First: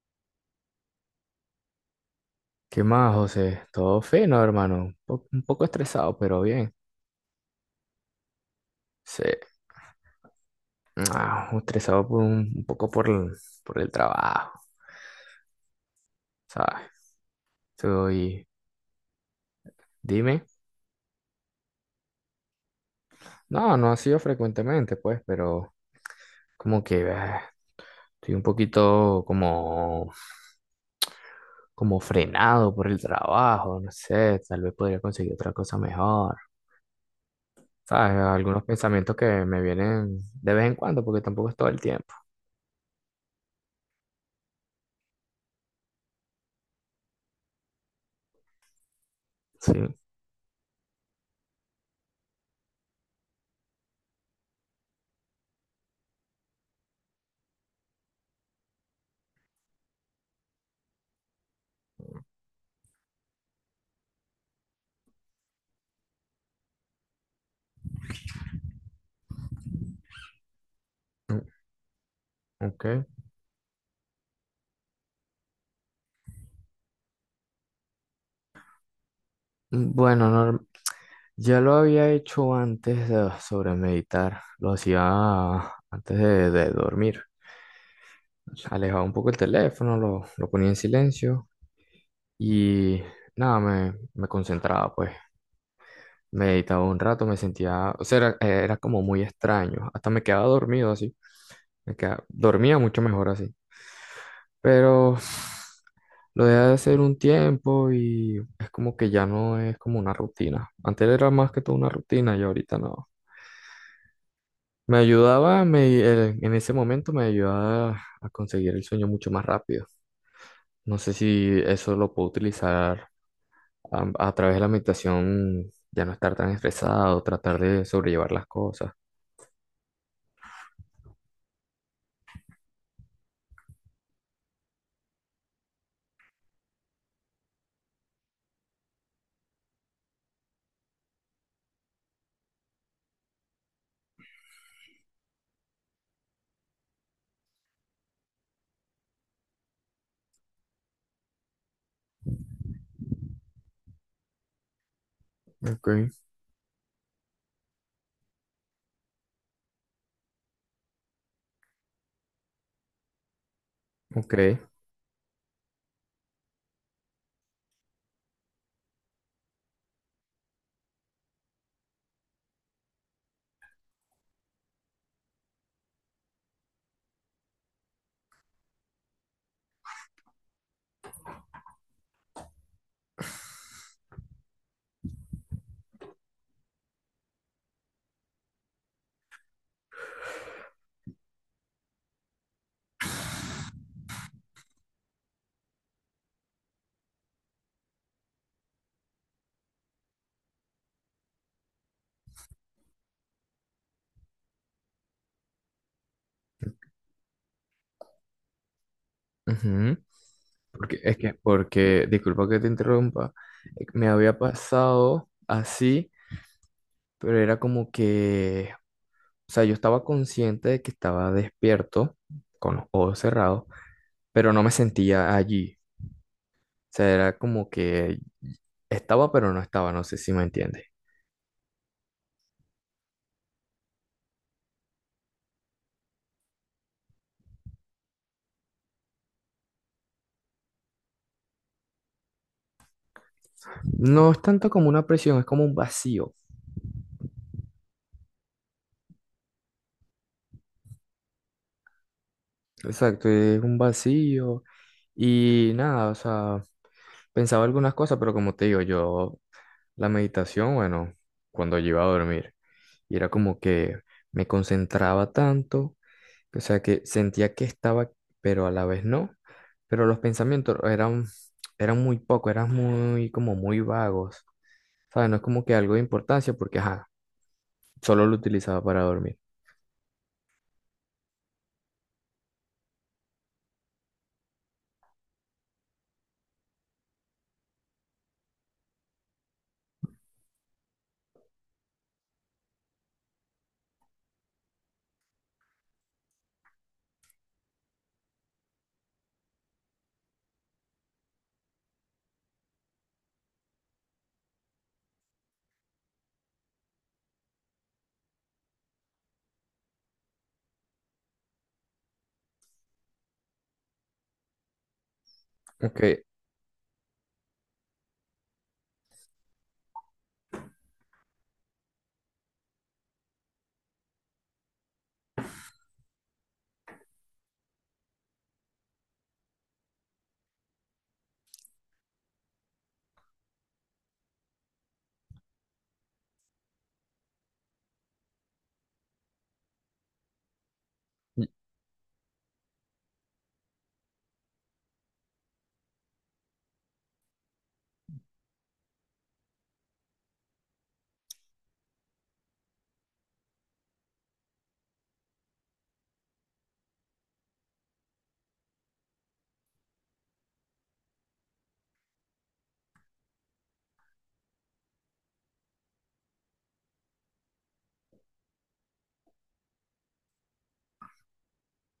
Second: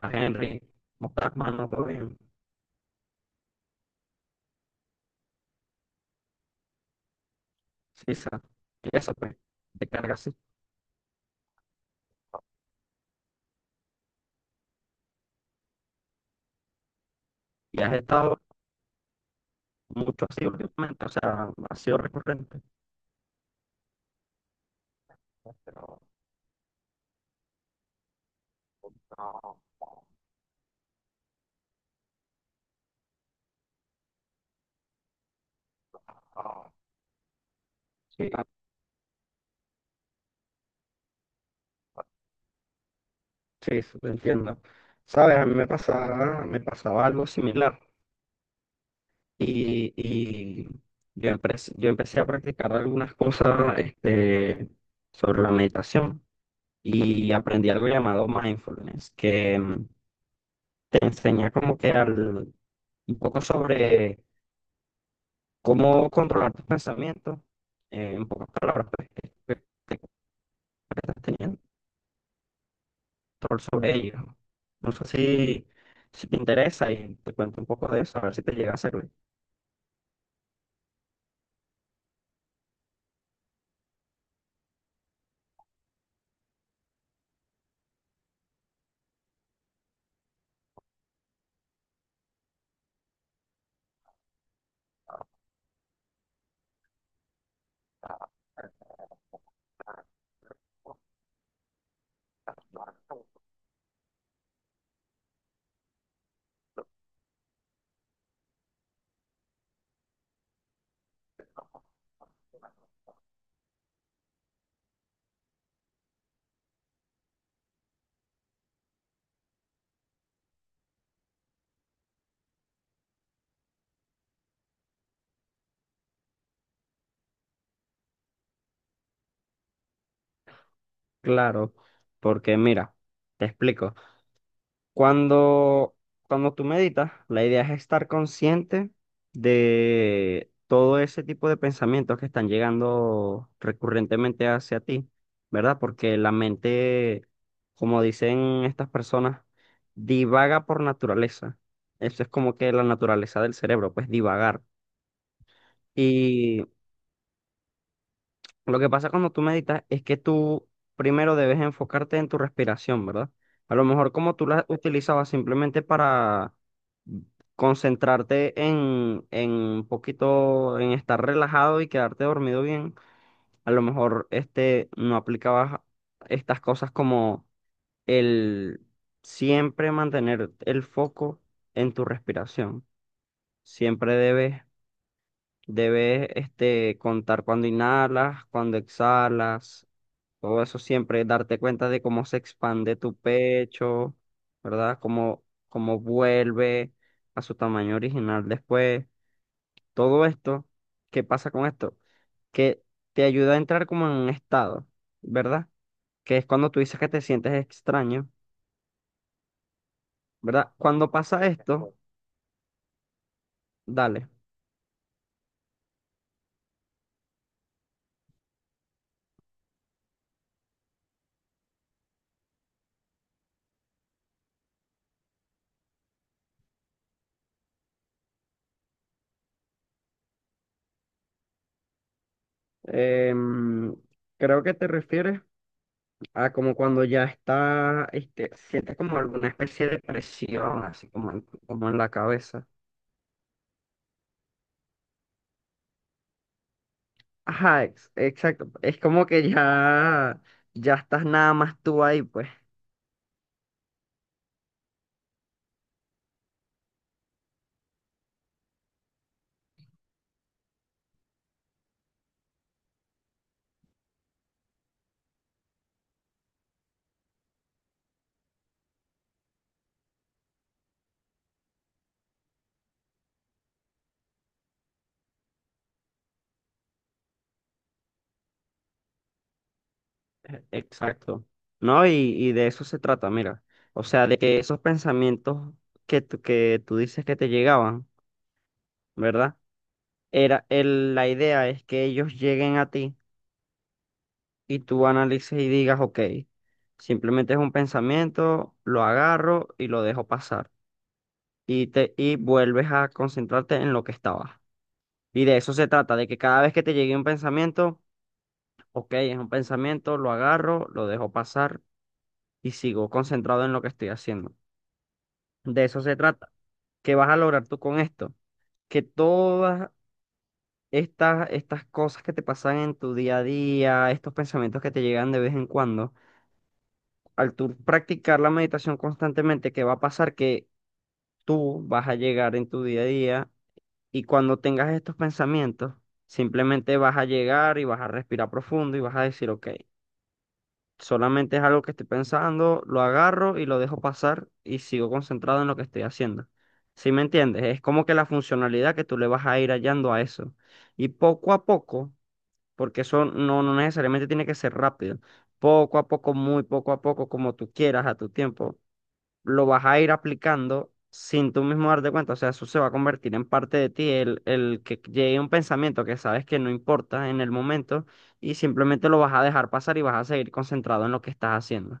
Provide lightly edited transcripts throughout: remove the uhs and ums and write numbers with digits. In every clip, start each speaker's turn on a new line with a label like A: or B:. A: Más Henry, Montagman, no creo bien,
B: ¿Qué más, José? Todo fino, hermano. Un poco estresado, pero bien.
A: Sisa, y eso
B: Sí,
A: pues, te carga así.
B: estresado por un poco por por el trabajo, ¿sabes?
A: Y has estado
B: Estoy,
A: mucho así
B: dime.
A: últimamente, o sea, ha sido recurrente.
B: No, no ha sido frecuentemente, pues, pero
A: Pero
B: como que estoy un poquito
A: no,
B: como, como frenado por el trabajo, no sé, tal vez podría conseguir otra cosa mejor,
A: no.
B: ¿sabes?
A: Sí,
B: Algunos pensamientos que me vienen de vez en cuando, porque tampoco es todo el tiempo,
A: sí, sí, te entiendo. Sabes, a mí me pasaba algo similar
B: ¿sí?
A: y yo empecé a practicar algunas cosas sobre la meditación y aprendí algo llamado mindfulness, que te enseña como que al, un poco sobre cómo controlar tus pensamientos, en pocas palabras, pues, que estás teniendo
B: Ok.
A: control sobre ellos. No No sé si te interesa y te cuento un poco de eso, a ver si te llega a servir.
B: Bueno, ya lo había hecho sobre meditar, lo hacía antes de dormir. Alejaba un poco el teléfono, lo ponía en silencio y nada, me concentraba pues. Meditaba un rato, me sentía, o sea, era como muy extraño. Hasta me quedaba dormido así. Dormía mucho mejor así. Pero lo dejé de hacer un tiempo y es como que ya no es como una rutina. Antes era más que todo una rutina y ahorita no. Me ayudaba, en ese momento me ayudaba a conseguir el sueño mucho más rápido. No sé si eso lo puedo utilizar a través de la meditación ya no estar tan estresado, tratar de sobrellevar las cosas.
A: Claro, porque mira, te explico. Cuando, cuando tú meditas, la idea es estar consciente de todo ese tipo de pensamientos que están llegando recurrentemente hacia ti, ¿verdad? Porque la mente, como dicen estas personas, divaga por naturaleza. Eso es como que la naturaleza del cerebro, pues divagar.
B: Ok,
A: Lo que pasa cuando tú meditas es que tú primero debes enfocarte en tu respiración, ¿verdad? A lo mejor
B: ok.
A: como tú la utilizabas simplemente para concentrarte en un poquito, en estar relajado y quedarte dormido bien, a lo mejor no aplicabas estas cosas como el siempre mantener el foco en tu respiración. Siempre debes Debes contar cuando inhalas, cuando exhalas, todo eso siempre, darte cuenta de cómo se expande tu pecho, ¿verdad? Cómo vuelve a su tamaño original después. Todo esto, ¿qué pasa con esto? Que te ayuda a entrar como en un estado, ¿verdad? Que es cuando tú dices que te sientes extraño,
B: Ujú.
A: ¿verdad?
B: Porque
A: Cuando
B: es que,
A: pasa esto,
B: porque, disculpa que te interrumpa, me
A: dale.
B: había pasado así, pero era como que, o sea, yo estaba consciente de que estaba despierto, con los ojos cerrados, pero no me sentía allí. O sea, era como que estaba, pero no estaba, no sé si me entiendes.
A: Em, creo que te refieres. Como cuando ya está, sientes como alguna especie de presión, así como como en la cabeza.
B: No es tanto como una presión, es como un vacío.
A: Ajá, exacto. Es como que ya, ya estás nada más tú ahí, pues.
B: Exacto, es un vacío y nada, o sea, pensaba algunas cosas, pero como te digo, yo la meditación, bueno, cuando yo iba a dormir, y era como que me concentraba tanto, o sea, que sentía que estaba, pero a la vez no, pero los pensamientos eran, eran muy poco, eran muy, como muy vagos, ¿sabes? No es como que algo de importancia porque, ajá, solo lo utilizaba para dormir.
A: Exacto. ¿No? Y de eso se trata, mira. O sea, de que esos pensamientos que tú dices que te llegaban, ¿verdad? La idea es que ellos lleguen a ti y tú analices y digas, ok, simplemente es un pensamiento, lo agarro y lo dejo pasar. Y vuelves a concentrarte en lo que estabas. Y de eso se trata, de que cada vez que te llegue un pensamiento, ok, es un pensamiento, lo agarro, lo dejo pasar y sigo concentrado en lo que estoy haciendo. De eso
B: Ok,
A: se trata. ¿Qué vas a lograr tú con esto? Que todas estas cosas que te pasan en tu día a día, estos pensamientos que te llegan de vez en cuando, al tú practicar la meditación constantemente, ¿qué va a pasar? Que tú vas a llegar en tu día a día. Y cuando tengas estos pensamientos, simplemente vas a llegar y vas a respirar profundo y vas a decir, ok, solamente es algo que estoy pensando, lo agarro y lo dejo pasar y sigo concentrado en lo que estoy haciendo. ¿Sí me entiendes? Es como que la funcionalidad que tú le vas a ir hallando a eso. Y poco a poco, porque eso no necesariamente tiene que ser rápido, poco a poco, muy poco a poco, como tú quieras, a tu tiempo lo vas a ir aplicando sin tú mismo darte cuenta. O sea, eso se va a convertir en parte de ti, el que llegue un pensamiento que sabes que no importa en el momento y simplemente lo vas a dejar pasar y vas a seguir concentrado en lo que estás haciendo.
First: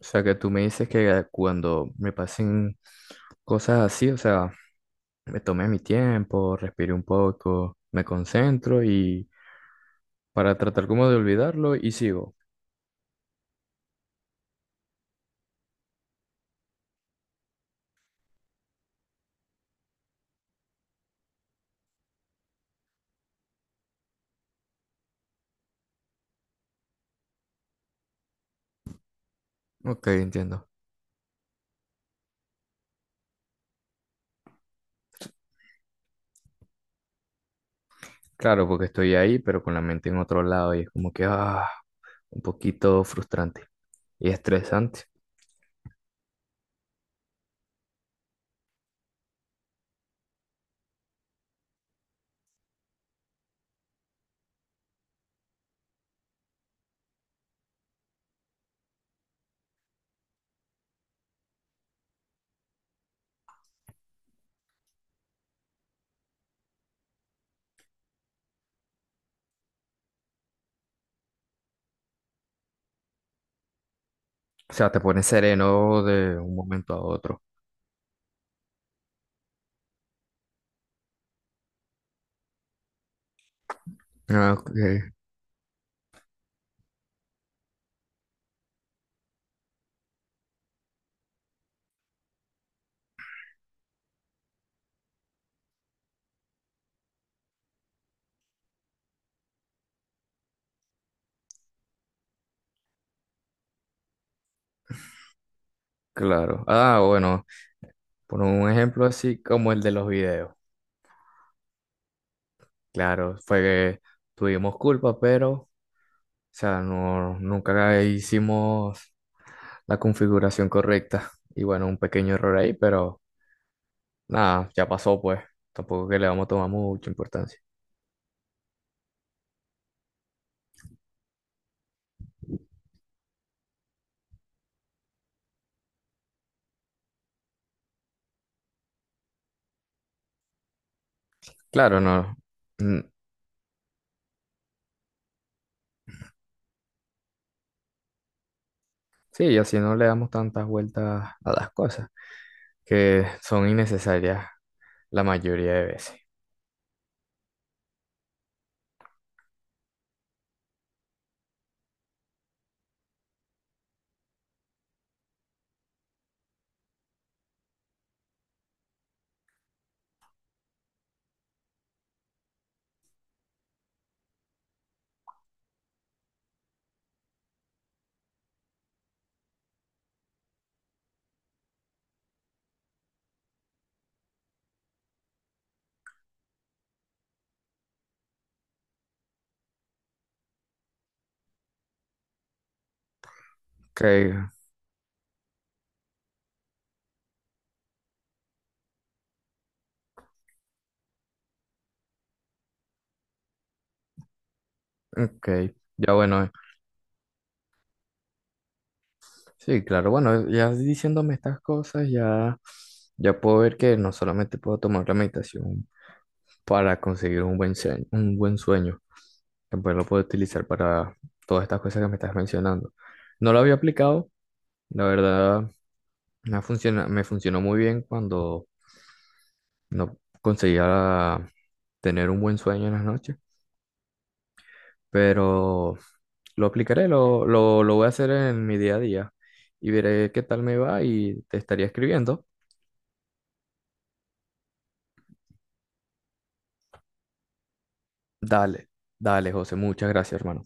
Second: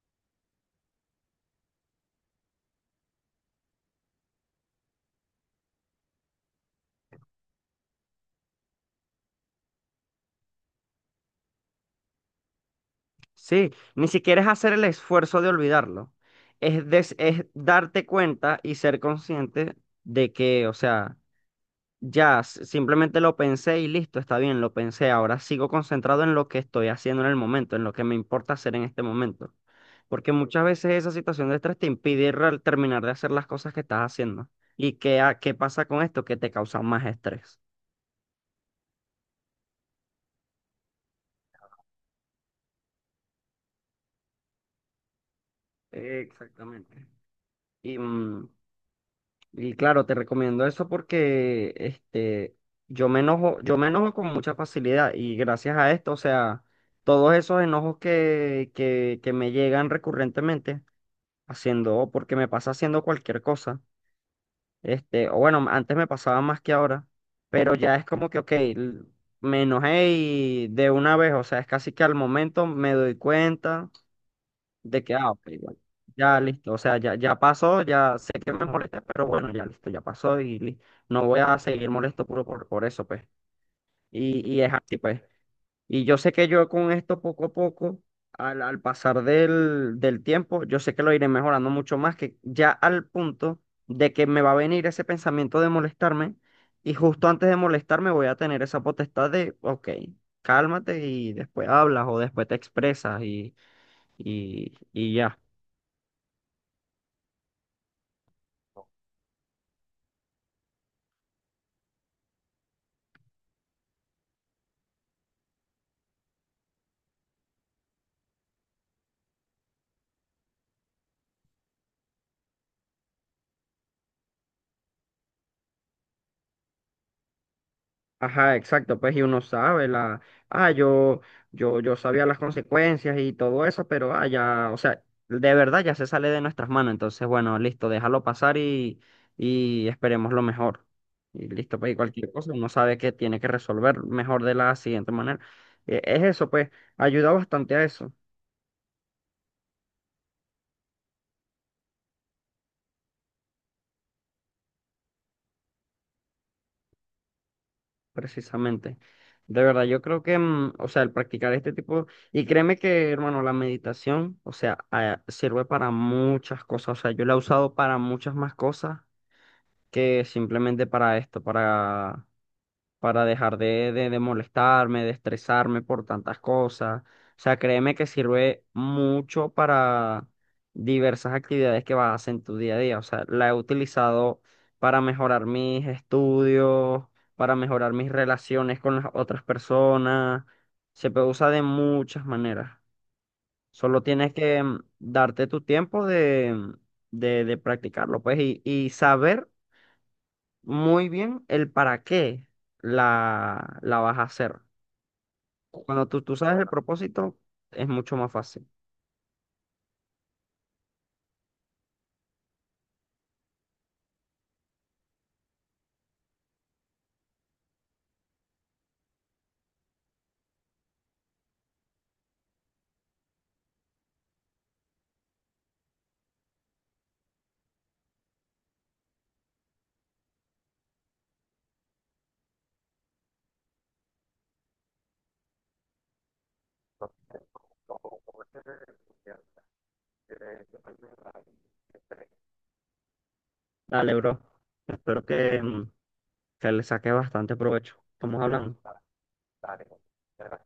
B: o sea, que tú me dices que cuando me pasen cosas así, o sea, me tomé mi tiempo, respiré un poco, me concentro y para tratar como de olvidarlo y sigo.
A: Sí, ni siquiera es hacer el esfuerzo de olvidarlo. Es darte cuenta y ser consciente de que, o sea, simplemente lo pensé y listo, está bien, lo pensé. Ahora sigo concentrado en lo que estoy haciendo en el momento, en lo que me importa hacer en este momento.
B: Ok,
A: Porque muchas
B: entiendo.
A: veces esa situación de estrés te impide terminar de hacer las cosas que estás haciendo. ¿Y qué pasa con esto? Que te causa más estrés.
B: Claro, porque estoy ahí, pero con la mente en otro lado y es como que, un poquito frustrante y estresante.
A: Exactamente. Y, mm, y claro, te recomiendo eso porque yo me enojo con mucha facilidad y gracias a esto, o sea, todos esos enojos que me llegan recurrentemente haciendo, o porque me pasa haciendo cualquier cosa. O bueno, antes me pasaba más que ahora, pero ya es como que, ok, me enojé y de una vez, o sea, es casi que al momento me doy cuenta
B: O sea, te
A: de que,
B: pone
A: ah, ok, bueno,
B: sereno de
A: ya
B: un
A: listo, o
B: momento
A: sea,
B: a
A: ya
B: otro.
A: pasó, ya sé que me molesté, pero bueno, ya listo, ya pasó y no voy a seguir molesto puro por eso, pues. Y,
B: Ah,
A: y
B: ok.
A: es así, pues. Y yo sé que yo con esto poco a poco, al pasar del tiempo, yo sé que lo iré mejorando mucho más, que ya al punto de que me va a venir ese pensamiento de molestarme y justo antes de molestarme voy a tener esa potestad de, ok, cálmate y después hablas o después te expresas y ya.
B: Claro. Ah, bueno, por un ejemplo así como el de los videos. Claro, fue que tuvimos culpa, pero sea, no, nunca hicimos la configuración correcta. Y bueno, un pequeño error ahí, pero nada, ya pasó pues. Tampoco que le vamos a tomar mucha importancia.
A: Ajá, exacto, pues y uno sabe la, ah, yo, yo sabía las consecuencias y todo eso, pero ah, ya, o sea, de verdad ya se sale de nuestras manos, entonces bueno, listo, déjalo pasar y esperemos lo mejor. Y listo, pues y
B: Claro,
A: cualquier
B: no.
A: cosa, uno sabe
B: mm,
A: que tiene que resolver mejor de la siguiente manera. Es eso, pues, ayuda bastante a eso.
B: sí, y así no le damos tantas vueltas a las cosas, que son innecesarias la mayoría de veces.
A: Precisamente. De verdad, yo creo que, o sea, el practicar este tipo, y créeme que, hermano, la meditación, o sea, sirve para muchas cosas, o sea, yo la he usado para muchas más cosas que simplemente para esto, para dejar de molestarme, de estresarme por tantas cosas. O sea, créeme que sirve mucho para diversas actividades que vas a hacer en tu día a día. O sea, la he utilizado para mejorar mis estudios, para mejorar mis relaciones con las otras personas. Se puede usar de muchas maneras.
B: Ok,
A: Solo tienes que darte tu tiempo de practicarlo, pues, y saber muy bien el para qué la vas a hacer.
B: ok. Ya
A: Tú
B: bueno,
A: sabes el propósito, es mucho más fácil.
B: sí, claro, bueno, ya diciéndome estas cosas, ya, ya puedo ver que no solamente puedo tomar la meditación para conseguir un buen sueño que pues lo puedo utilizar para todas estas cosas que me estás mencionando. No lo había aplicado, la verdad me funciona, me funcionó muy bien cuando no conseguía tener un buen sueño en las noches, pero lo aplicaré, lo voy a hacer en mi día a día y veré qué tal me va y te estaría escribiendo.
A: Dale, bro. Espero que, que le saque bastante provecho. Estamos hablando.
B: Dale, dale, José, muchas gracias, hermano.